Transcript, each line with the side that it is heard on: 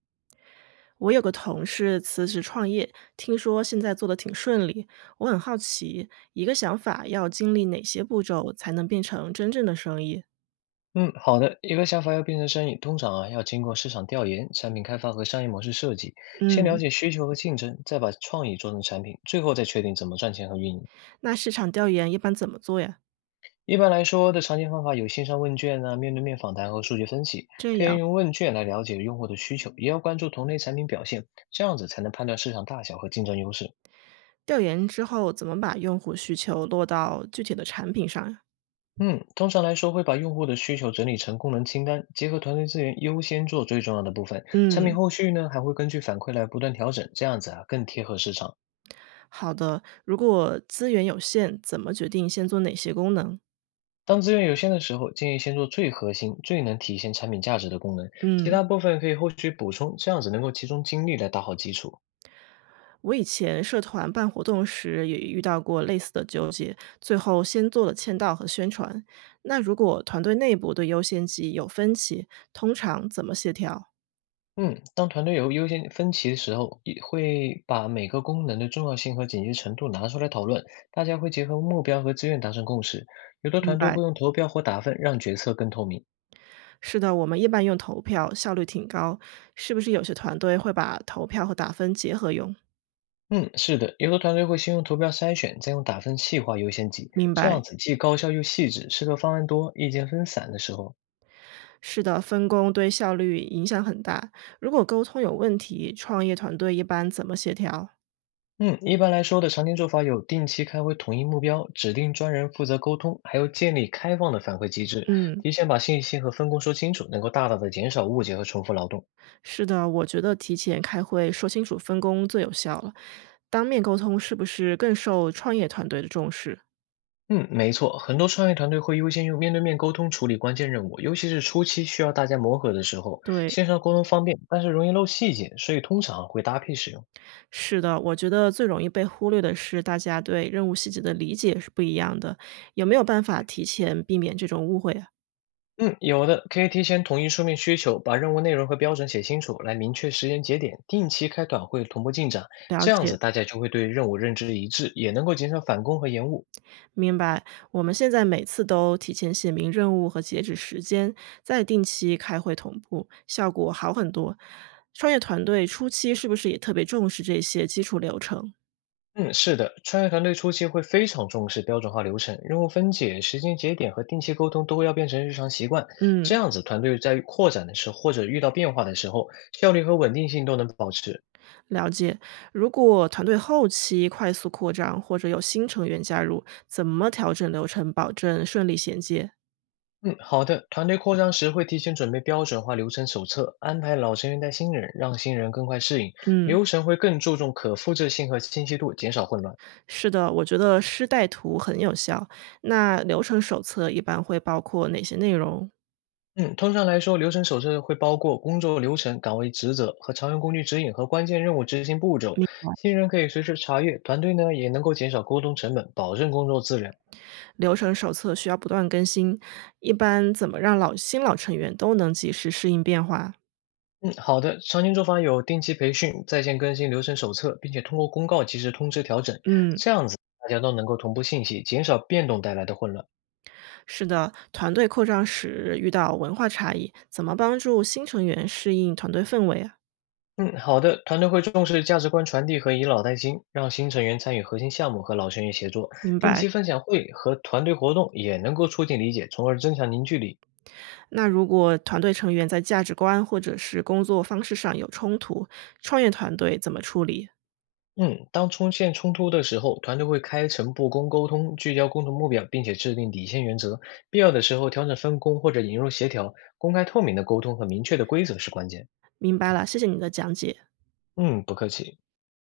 right: 我有个同事辞职创业，听说现在做的挺顺利。我很好奇，一个想法要经历哪些步骤才能变成真正的生意？
left: 嗯，好的。一个想法要变成生意，通常啊要经过市场调研、产品开发和商业模式设计，先了
right: 嗯，
left: 解需求和竞争，再把创意做成产品，最后再确定怎么赚钱和运营。
right: 那市场调研一般怎么做呀？
left: 一般来说的常见方法有线上问卷啊、面对面访谈和数据分析，
right: 这
left: 可以
right: 样，
left: 用问卷来了解用户的需求，也要关注同类产品表现，这样子才能判断市场大小和竞争优势。
right: 调研之后怎么把用户需求落到具体的产品上呀？
left: 嗯，通常来说会把用户的需求整理成功能清单，结合团队资源优先做最重要的部分。产品
right: 嗯，
left: 后续呢还会根据反馈来不断调整，这样子啊更贴合市场。
right: 好的。如果资源有限，怎么决定先做哪些功能？
left: 当资源有限的时候，建议先做最核心、最能体现产品价值的功能，其
right: 嗯。
left: 他部分可以后续补充，这样子能够集中精力来打好基础。
right: 我以前社团办活动时也遇到过类似的纠结，最后先做了签到和宣传。那如果团队内部对优先级有分歧，通常怎么协调？
left: 嗯，当团队有优先分歧的时候，也会把每个功能的重要性和紧急程度拿出来讨论，大家会结合目标和资源达成共识。有的
right: 明
left: 团队
right: 白，
left: 会用投票或打分让决策更透明。
right: 是的，我们一般用投票，效率挺高。是不是有些团队会把投票和打分结合用？
left: 嗯，是的，有的团队会先用图标筛选，再用打分细化优先级，
right: 明
left: 这
right: 白，
left: 样子既高效又细致，适合方案多、意见分散的时候。
right: 是的，分工对效率影响很大。如果沟通有问题，创业团队一般怎么协调？
left: 嗯，一般来说的常见做法有定期开会统一目标，指定专人负责沟通，还有建立开放的反馈机制，
right: 嗯，
left: 提前把信息和分工说清楚，能够大大的减少误解和重复劳动。
right: 是的，我觉得提前开会说清楚分工最有效了。当面沟通是不是更受创业团队的重视？
left: 嗯，没错，很多创业团队会优先用面对面沟通处理关键任务，尤其是初期需要大家磨合的时候，
right: 对，
left: 线上沟通方便，但是容易漏细节，所以通常会搭配使用。
right: 是的，我觉得最容易被忽略的是大家对任务细节的理解是不一样的。有没有办法提前避免这种误会啊？
left: 嗯，有的，可以提前统一书面需求，把任务内容和标准写清楚，来明确时间节点，定期开短会同步进展，
right: 了
left: 这样子
right: 解，
left: 大家就会对任务认知一致，也能够减少返工和延误。
right: 明白。我们现在每次都提前写明任务和截止时间，再定期开会同步，效果好很多。创业团队初期是不是也特别重视这些基础流程？
left: 嗯，是的，创业团队初期会非常重视标准化流程、任务分解、时间节点和定期沟通都要变成日常习惯，这
right: 嗯。
left: 样子团队在扩展的时候或者遇到变化的时候，效率和稳定性都能保持。
right: 了解，如果团队后期快速扩张或者有新成员加入，怎么调整流程，保证顺利衔接？
left: 嗯，好的。团队扩张时会提前准备标准化流程手册，安排老成员带新人，让新人更快适应。
right: 嗯，
left: 流程会更注重可复制性和清晰度，减少混乱。
right: 是的，我觉得师带徒很有效。那流程手册一般会包括哪些内容？
left: 嗯，通常来说，流程手册会包括工作流程、岗位职责和常用工具指引和关键任务执行步骤。
right: 嗯
left: 新人可以随时查阅，团队呢也能够减少沟通成本，保证工作质量。
right: 流程手册需要不断更新，一般怎么让老新老成员都能及时适应变化？
left: 嗯，好的。常见做法有定期培训、在线更新流程手册，并且通过公告及时通知调整，
right: 嗯，
left: 这样子大家都能够同步信息，减少变动带来的混乱。
right: 是的，团队扩张时遇到文化差异，怎么帮助新成员适应团队氛围啊？
left: 嗯，好的。团队会重视价值观传递和以老带新，让新成员参与核心项目和老成员协作。
right: 明
left: 定
right: 白。
left: 期分享会和团队活动也能够促进理解，从而增强凝聚力。
right: 那如果团队成员在价值观或者是工作方式上有冲突，创业团队怎么处理？
left: 嗯，当出现冲突的时候，团队会开诚布公沟通，聚焦共同目标，并且制定底线原则。必要的时候调整分工或者引入协调。公开透明的沟通和明确的规则是关键。
right: 明白了，谢谢你的讲解。
left: 嗯，不客气。